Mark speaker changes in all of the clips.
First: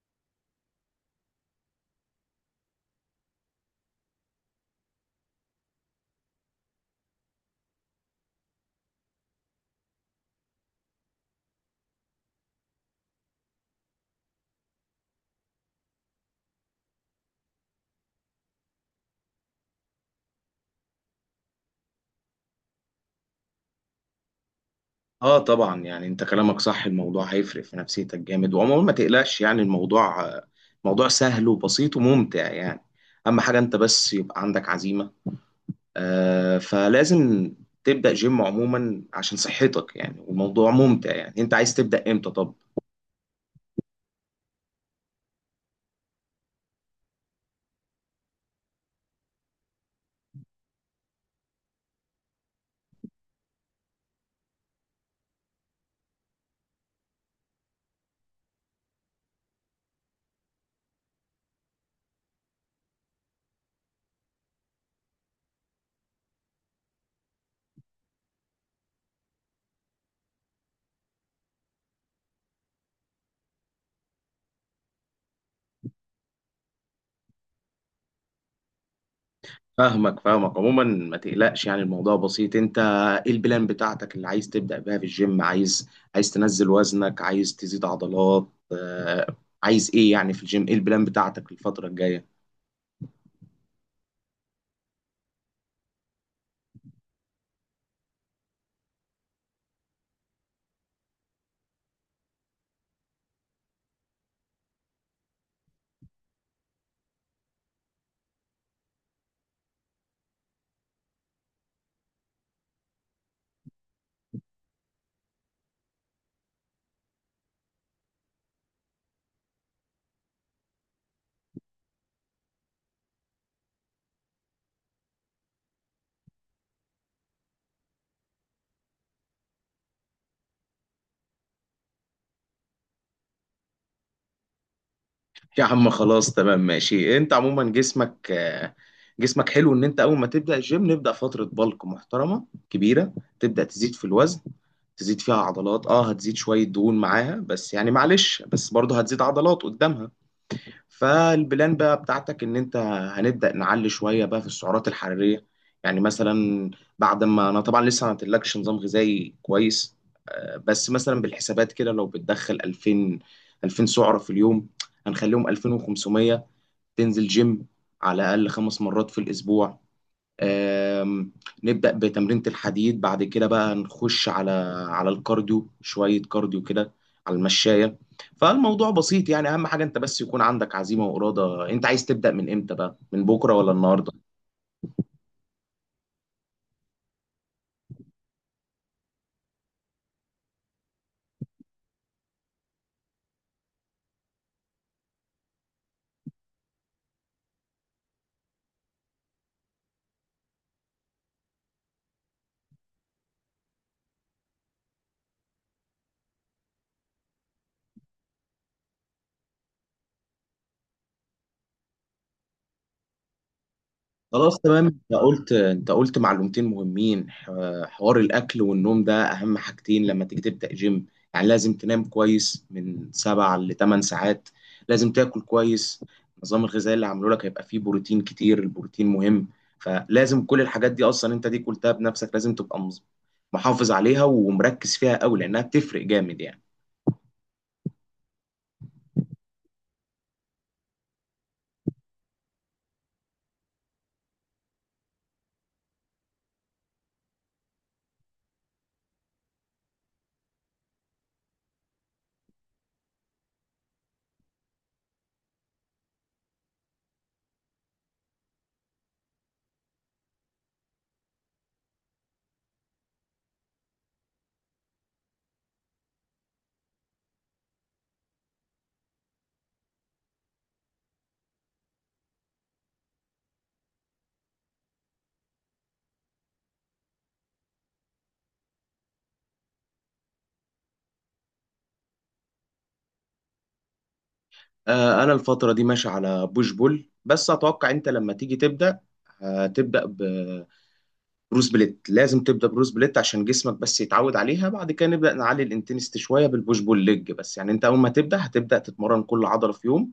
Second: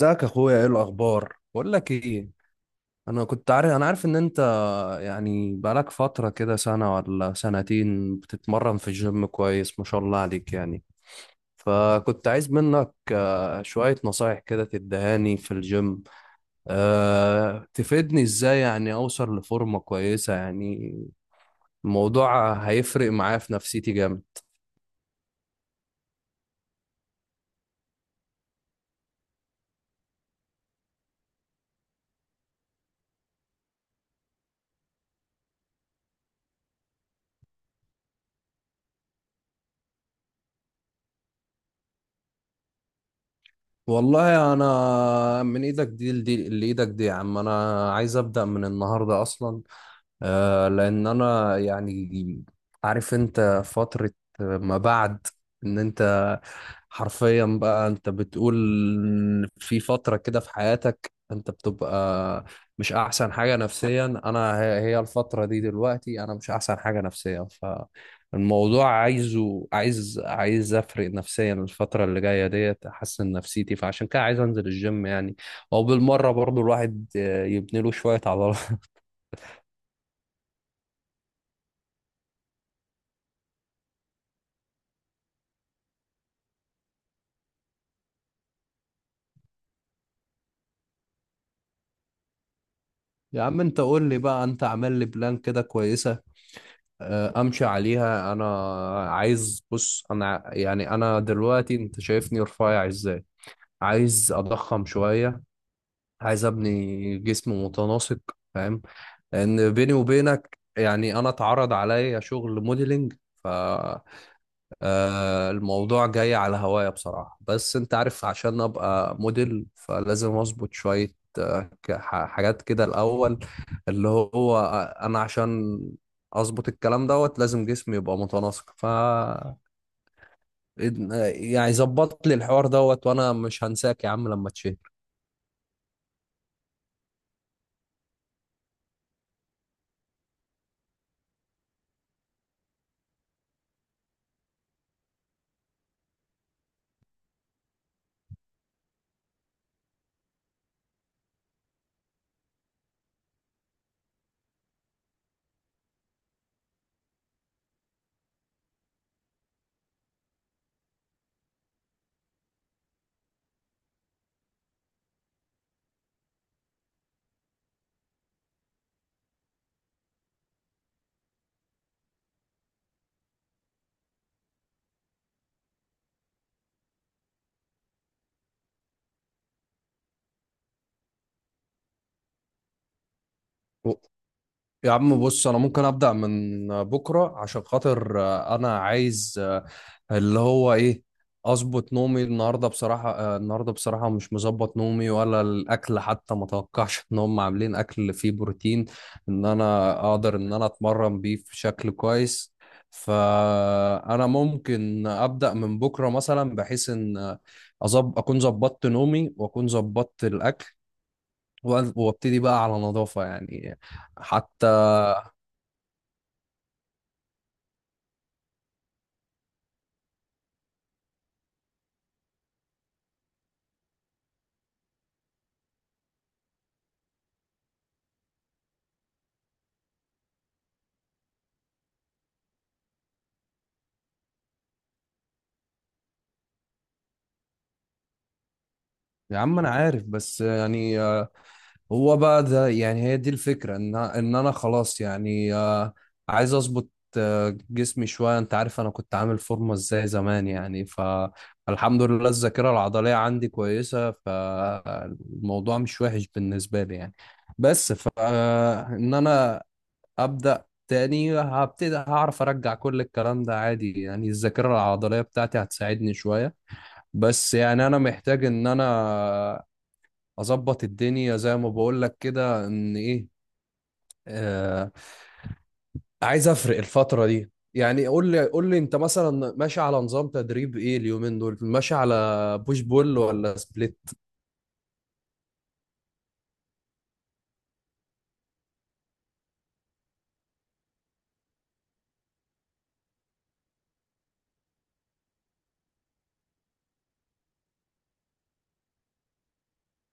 Speaker 1: ازيك يا اخويا؟ ايه الاخبار؟ بقول لك ايه. انا عارف ان انت، يعني بقالك فتره كده سنه ولا سنتين بتتمرن في الجيم كويس، ما شاء الله عليك يعني. فكنت عايز منك شويه نصايح كده تدهاني في الجيم، تفيدني ازاي يعني اوصل لفورمه كويسه يعني. الموضوع هيفرق معايا في نفسيتي جامد.
Speaker 2: اه طبعا، يعني انت كلامك صح. الموضوع هيفرق في نفسيتك جامد. وعموما ما تقلقش، يعني الموضوع موضوع سهل وبسيط وممتع، يعني اهم حاجة انت بس يبقى عندك عزيمة. فلازم تبدأ جيم عموما عشان صحتك، يعني والموضوع ممتع. يعني انت عايز تبدأ امتى؟ طب
Speaker 1: والله انا من ايدك دي لايدك دي يا عم، انا عايز ابدا من النهارده اصلا. لان انا يعني عارف، انت فترة ما بعد ان انت حرفيا بقى انت بتقول في فترة كده في حياتك انت بتبقى مش احسن حاجة نفسيا. انا هي الفترة دي دلوقتي، انا مش احسن حاجة نفسيا. فالموضوع عايز افرق نفسيا الفترة اللي جاية ديت، احسن نفسيتي، فعشان كده عايز انزل الجيم يعني، او بالمرة برضو الواحد يبني له شوية عضلات.
Speaker 2: فاهمك فاهمك. عموما ما تقلقش، يعني الموضوع بسيط. انت ايه البلان بتاعتك اللي عايز تبدأ بيها في الجيم؟ عايز تنزل وزنك، عايز تزيد عضلات عايز ايه يعني في الجيم؟ ايه البلان بتاعتك الفترة الجاية؟
Speaker 1: يا عم انت قول لي بقى، انت عامل لي بلان كده كويسة امشي عليها انا. عايز، بص، انا يعني انا دلوقتي انت شايفني رفيع ازاي، عايز اضخم شوية، عايز ابني جسم متناسق، فاهم؟ لان بيني وبينك يعني انا اتعرض عليا شغل موديلنج، ف الموضوع جاي على هوايا بصراحة، بس انت عارف عشان ابقى موديل فلازم اظبط شوية حاجات كده الأول، اللي هو أنا عشان أظبط الكلام دوت لازم جسمي يبقى متناسق، ف يعني ظبط لي الحوار دوت، وأنا مش هنساك يا عم لما تشهر.
Speaker 2: يا عم خلاص تمام ماشي. انت عموما جسمك جسمك حلو. ان انت اول ما تبدا الجيم نبدا فتره بلك محترمه كبيره، تبدا تزيد في الوزن، تزيد فيها عضلات، هتزيد شويه دهون معاها، بس يعني معلش بس برضه هتزيد عضلات قدامها. فالبلان بقى بتاعتك ان انت هنبدأ نعلي شوية بقى في السعرات الحرارية. يعني مثلا بعد ما انا طبعا لسه ما عملتلكش نظام غذائي كويس، بس مثلا بالحسابات كده لو بتدخل 2000 سعرة في اليوم هنخليهم 2500. تنزل جيم على الأقل 5 مرات في الأسبوع، آم، نبدأ بتمرينة الحديد. بعد كده بقى نخش على الكارديو، شوية كارديو كده على المشاية. فالموضوع بسيط. يعني أهم حاجة أنت بس يكون عندك عزيمة وإرادة. أنت عايز تبدأ من إمتى بقى، من بكرة ولا النهاردة؟
Speaker 1: يا عم بص، انا ممكن ابدا من بكره عشان خاطر انا عايز اللي هو ايه، اظبط نومي. النهارده بصراحه النهارده بصراحه مش مظبط نومي ولا الاكل، حتى ما توقعش ان هم عاملين اكل فيه بروتين ان انا اقدر ان انا اتمرن بيه في شكل كويس. فانا ممكن ابدا من بكره مثلا، بحيث ان اكون ظبطت نومي واكون ظبطت الاكل، وابتدي بقى على نظافه يعني،
Speaker 2: خلاص
Speaker 1: حتى.
Speaker 2: تمام. انت قلت، انت قلت معلومتين مهمين. حوار الاكل والنوم ده اهم حاجتين لما تيجي تبدا جيم. يعني لازم تنام كويس من 7 ل 8 ساعات، لازم تاكل كويس. النظام الغذائي اللي عامله لك هيبقى فيه بروتين كتير. البروتين مهم. فلازم كل الحاجات دي اصلا انت دي قلتها بنفسك، لازم تبقى محافظ عليها ومركز فيها قوي، لانها بتفرق جامد يعني.
Speaker 1: يا عم انا عارف بس يعني هو بقى ده يعني، هي دي الفكرة ان انا خلاص يعني عايز اظبط جسمي شوية. انت عارف انا كنت عامل فورمة ازاي زمان يعني، فالحمد لله الذاكرة العضلية عندي كويسة، فالموضوع مش وحش بالنسبة لي يعني. بس ف ان انا ابدأ تاني هبتدي هعرف ارجع كل الكلام ده عادي يعني، الذاكرة العضلية بتاعتي هتساعدني شوية. بس يعني انا محتاج ان انا اظبط الدنيا زي ما بقول لك كده، ان ايه آه عايز افرق الفتره دي يعني. قول لي انت مثلا ماشي على نظام تدريب ايه؟ اليومين دول ماشي على بوش بول ولا سبليت؟
Speaker 2: انا الفتره دي ماشي على بوش بول. بس اتوقع انت لما تيجي تبدا، هتبدا بروس بليت. لازم تبدا بروس بليت عشان جسمك بس يتعود عليها، بعد كده نبدا نعلي الانتنستي شويه بالبوش بول ليج. بس يعني انت اول ما تبدا هتبدا تتمرن كل عضله في يوم.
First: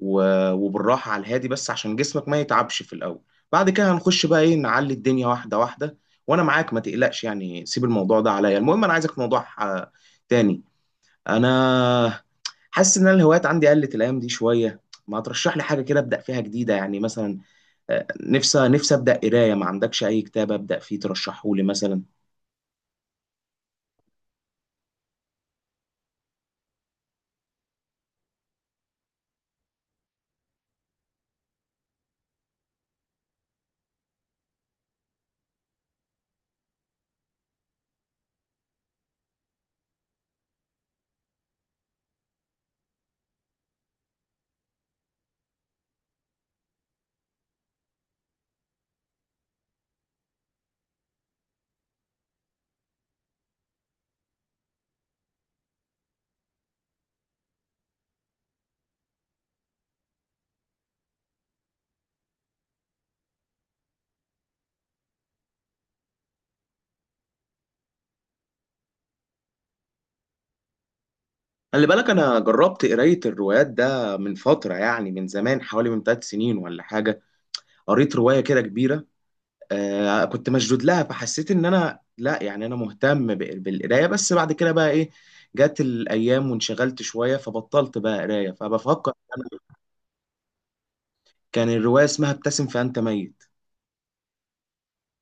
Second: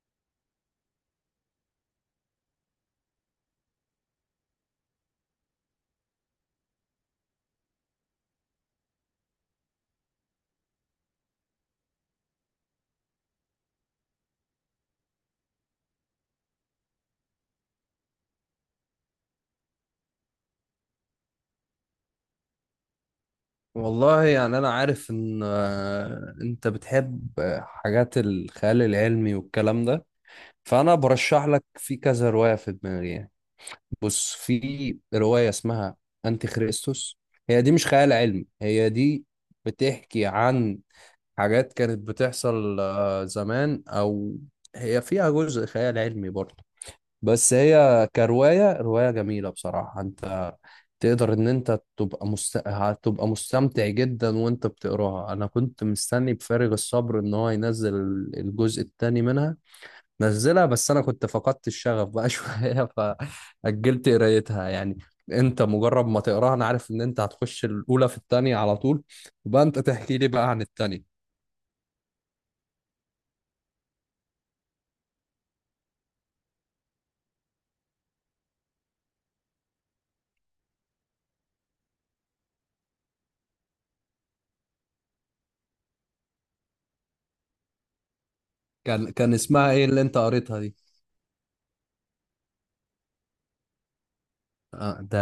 Speaker 2: وبالراحه على الهادي بس عشان جسمك ما يتعبش في الاول. بعد كده هنخش بقى ايه، نعلي الدنيا واحده واحده. وانا معاك ما تقلقش، يعني سيب الموضوع ده عليا. المهم انا عايزك في موضوع تاني. انا حاسس ان أنا الهوايات عندي قلت الايام دي شويه. ما ترشح لي حاجه كده ابدا فيها جديده يعني. مثلا نفسي نفسي ابدا قرايه. ما عندكش اي كتاب ابدا فيه ترشحه لي مثلا؟
Speaker 1: والله يعني انا عارف ان انت بتحب حاجات الخيال العلمي والكلام ده، فانا برشح لك في كذا روايه في دماغي يعني. بص، في روايه اسمها انتي خريستوس. هي دي مش خيال علمي، هي دي بتحكي عن حاجات كانت بتحصل زمان، او هي فيها جزء خيال علمي برضه. بس هي رواية جميلة بصراحة، انت تقدر ان انت تبقى هتبقى مستمتع جدا وانت بتقراها. انا كنت مستني بفارغ الصبر ان هو ينزل الجزء الثاني منها، نزلها بس انا كنت فقدت الشغف بقى شوية، فأجلت قرايتها يعني. انت مجرد ما تقراها انا عارف ان انت هتخش الاولى في الثانيه على طول، يبقى انت تحكي لي بقى عن الثانيه.
Speaker 2: خلي بالك انا جربت قرايه الروايات ده من فتره، يعني من زمان حوالي من 3 سنين ولا حاجه. قريت روايه كده كبيره، كنت مشدود لها فحسيت ان انا، لا يعني انا مهتم بالقرايه، بس بعد كده بقى ايه جت الايام وانشغلت شويه فبطلت بقى قرايه،
Speaker 1: كان
Speaker 2: فبفكر
Speaker 1: كان
Speaker 2: انا.
Speaker 1: اسمها ايه اللي انت قريتها دي؟
Speaker 2: كان الروايه اسمها ابتسم فانت ميت.
Speaker 1: ده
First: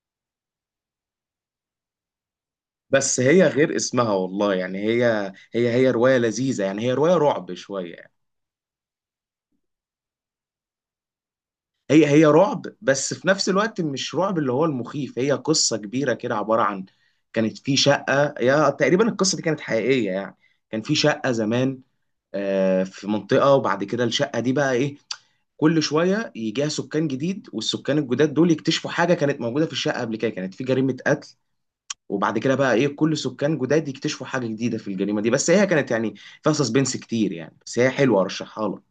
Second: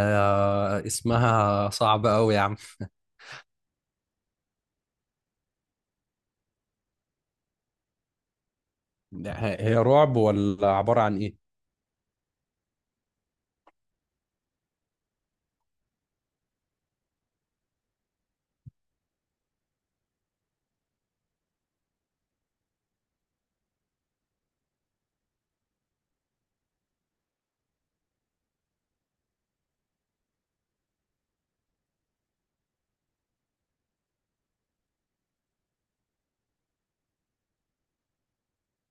Speaker 1: اسمها صعب قوي يا عم.
Speaker 2: بس هي غير اسمها، والله يعني هي، هي هي روايه لذيذه يعني، هي روايه رعب شويه يعني.
Speaker 1: هي رعب ولا عبارة عن ايه؟
Speaker 2: هي هي رعب بس في نفس الوقت مش رعب اللي هو المخيف. هي قصة كبيرة كده عبارة عن، كانت في شقة، يا تقريبا القصة دي كانت حقيقية يعني. كان في شقة زمان في منطقة. وبعد كده الشقة دي بقى ايه، كل شوية يجيها سكان جديد والسكان الجداد دول يكتشفوا حاجة كانت موجودة في الشقة قبل كده كانت في جريمة قتل. وبعد كده بقى ايه كل سكان جداد يكتشفوا حاجة جديدة في الجريمة دي، بس هي كانت يعني فيها سسبنس كتير يعني، بس هي حلوة ارشحها لك.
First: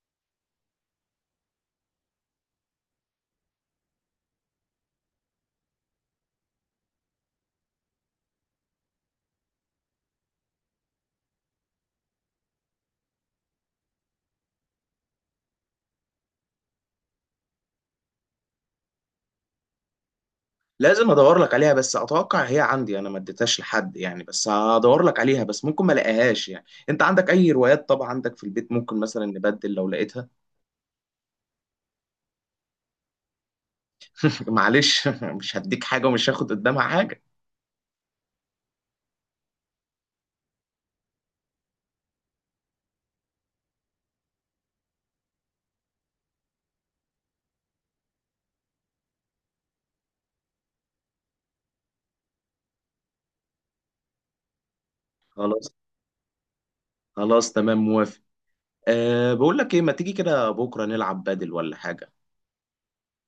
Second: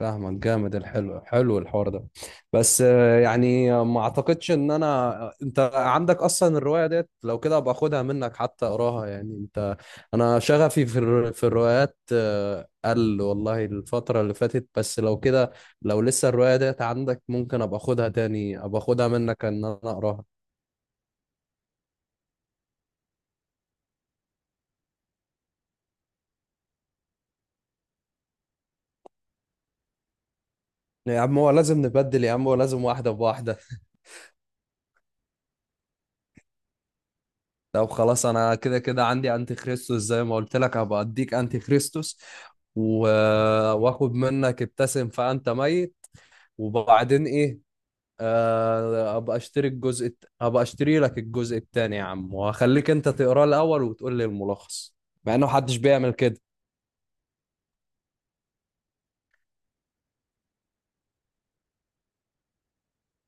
Speaker 1: فاهمك جامد، الحلو حلو الحوار ده، بس يعني ما اعتقدش ان انا، انت عندك اصلا الرواية ديت؟ لو كده ابقى اخدها منك حتى اقراها يعني. انت، انا شغفي في الروايات قل والله الفترة اللي فاتت، بس لو كده، لو لسه الرواية ديت عندك ممكن ابقى اخدها تاني، ابقى اخدها منك ان انا اقراها.
Speaker 2: لازم ادور لك عليها. بس اتوقع هي عندي انا ما اديتهاش لحد يعني، بس هدور لك عليها بس ممكن ما الاقيهاش يعني. انت عندك اي روايات طبعا عندك في البيت، ممكن مثلا نبدل لو لقيتها.
Speaker 1: يا عم هو لازم نبدل، يا عم هو لازم واحدة بواحدة.
Speaker 2: معلش مش هديك حاجه ومش هاخد قدامها حاجه.
Speaker 1: طب خلاص، أنا كده كده عندي أنتي خريستوس زي ما قلت لك، هبقى أديك أنتي خريستوس و... وآخد منك ابتسم فأنت ميت، وبعدين إيه أبقى أشتري لك الجزء التاني يا عم، وهخليك أنت تقراه الأول وتقول لي الملخص، مع إنه
Speaker 2: خلاص
Speaker 1: محدش بيعمل كده.
Speaker 2: خلاص تمام، موافق. بقول لك ايه، ما تيجي كده بكره نلعب بدل ولا حاجه؟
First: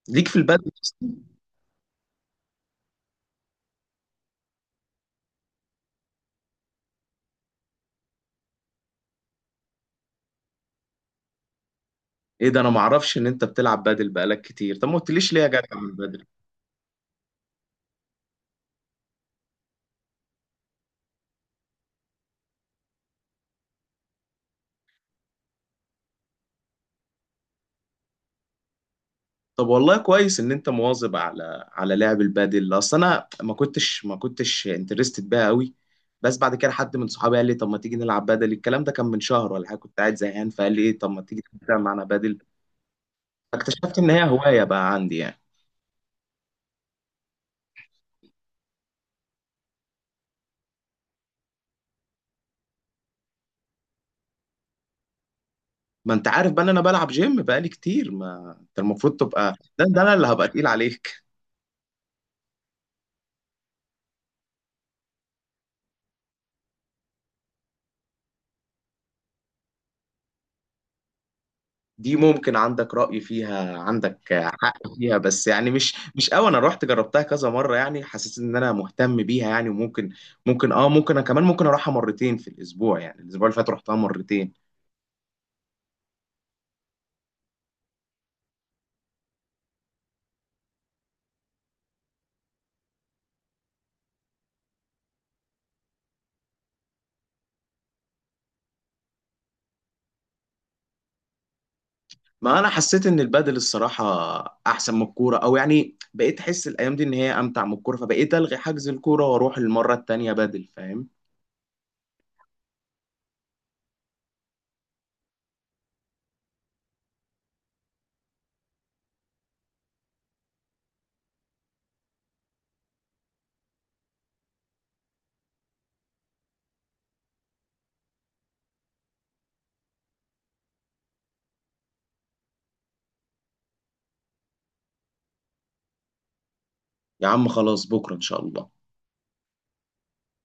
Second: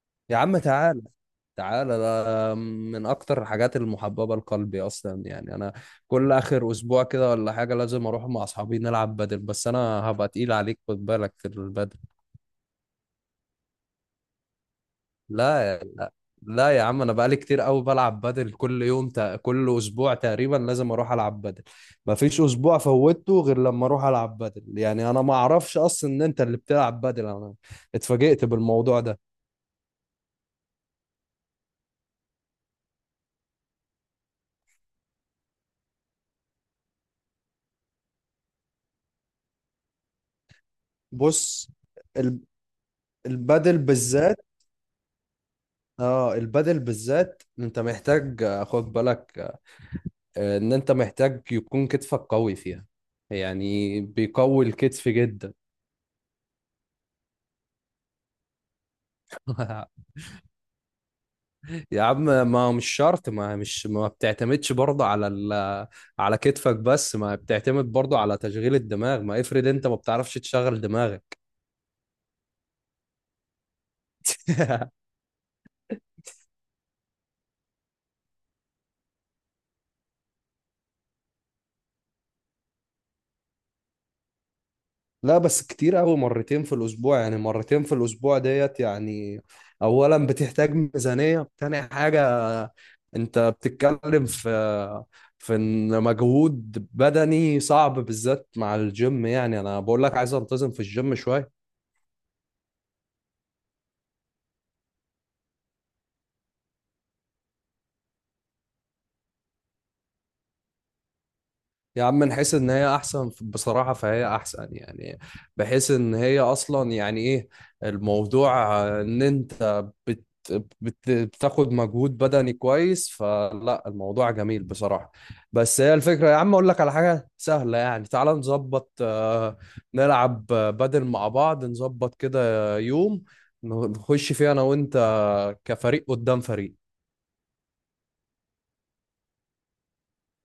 Speaker 2: ليك في
Speaker 1: يا عم
Speaker 2: البدل
Speaker 1: تعال،
Speaker 2: أصلاً؟
Speaker 1: تعالى ده من اكتر الحاجات المحببه لقلبي اصلا يعني، انا كل اخر اسبوع كده ولا حاجه لازم اروح مع اصحابي نلعب بدل، بس انا هبقى تقيل عليك، خد بالك في البدل.
Speaker 2: ايه ده، انا ما اعرفش ان انت بتلعب بدل بقالك كتير. طب ما قلتليش ليه يا
Speaker 1: لا
Speaker 2: جدع
Speaker 1: يا
Speaker 2: من
Speaker 1: لا،
Speaker 2: بدل.
Speaker 1: لا يا عم انا بقالي كتير قوي بلعب بدل، كل اسبوع تقريبا لازم اروح العب بدل. مفيش اسبوع فوتته غير لما اروح العب بدل يعني، انا ما اعرفش اصلا ان انت اللي بتلعب بدل، انا اتفاجئت بالموضوع ده.
Speaker 2: طب والله كويس ان انت مواظب على لعب البادل. اصل انا ما كنتش انترستد بيها قوي. بس بعد كده حد من صحابي قال لي، طب ما تيجي نلعب بادل. الكلام ده كان من شهر ولا حاجه، كنت قاعد زهقان فقال لي ايه، طب ما تيجي
Speaker 1: بص،
Speaker 2: تلعب معانا بادل.
Speaker 1: ال- البدل
Speaker 2: اكتشفت ان هي
Speaker 1: بالذات،
Speaker 2: هوايه بقى عندي يعني.
Speaker 1: اه البادل بالذات انت محتاج خد بالك ان انت محتاج يكون كتفك قوي فيها، يعني بيقوي الكتف جدا.
Speaker 2: ما انت عارف بقى ان انا بلعب جيم بقالي كتير، ما انت المفروض تبقى ده، انا اللي هبقى تقيل عليك.
Speaker 1: يا عم، ما هو مش شرط، ما مش ما بتعتمدش برضه على ال على كتفك بس، ما بتعتمد برضه على تشغيل الدماغ، ما افرض انت ما بتعرفش تشغل دماغك.
Speaker 2: دي ممكن عندك رأي فيها، عندك حق فيها، بس يعني مش قوي. انا رحت جربتها كذا مرة يعني، حسيت ان انا مهتم بيها يعني. وممكن ممكن انا كمان ممكن اروحها مرتين في الاسبوع. يعني الاسبوع اللي فات رحتها مرتين.
Speaker 1: لا بس كتير قوي مرتين في الأسبوع، يعني مرتين في الأسبوع ديت يعني، أولا بتحتاج ميزانية، تاني حاجة أنت بتتكلم في إن مجهود بدني صعب بالذات مع الجيم، يعني أنا بقول لك عايز أنتظم في الجيم شوية.
Speaker 2: ما انا حسيت ان البادل الصراحة احسن من الكورة، او يعني بقيت احس الايام دي ان هي امتع من الكورة، فبقيت الغي حجز الكورة واروح المرة التانية بادل، فاهم؟
Speaker 1: يا عم نحس ان هي احسن بصراحة فهي احسن يعني، بحيث ان هي اصلا يعني ايه، الموضوع ان انت بتاخد مجهود بدني كويس، فلا الموضوع جميل بصراحة. بس هي الفكرة يا عم، اقول لك على حاجة سهلة يعني، تعال نظبط نلعب بدل مع بعض، نظبط كده يوم نخش فيه انا وانت كفريق قدام فريق.
Speaker 2: يا عم خلاص، بكرة ان شاء الله.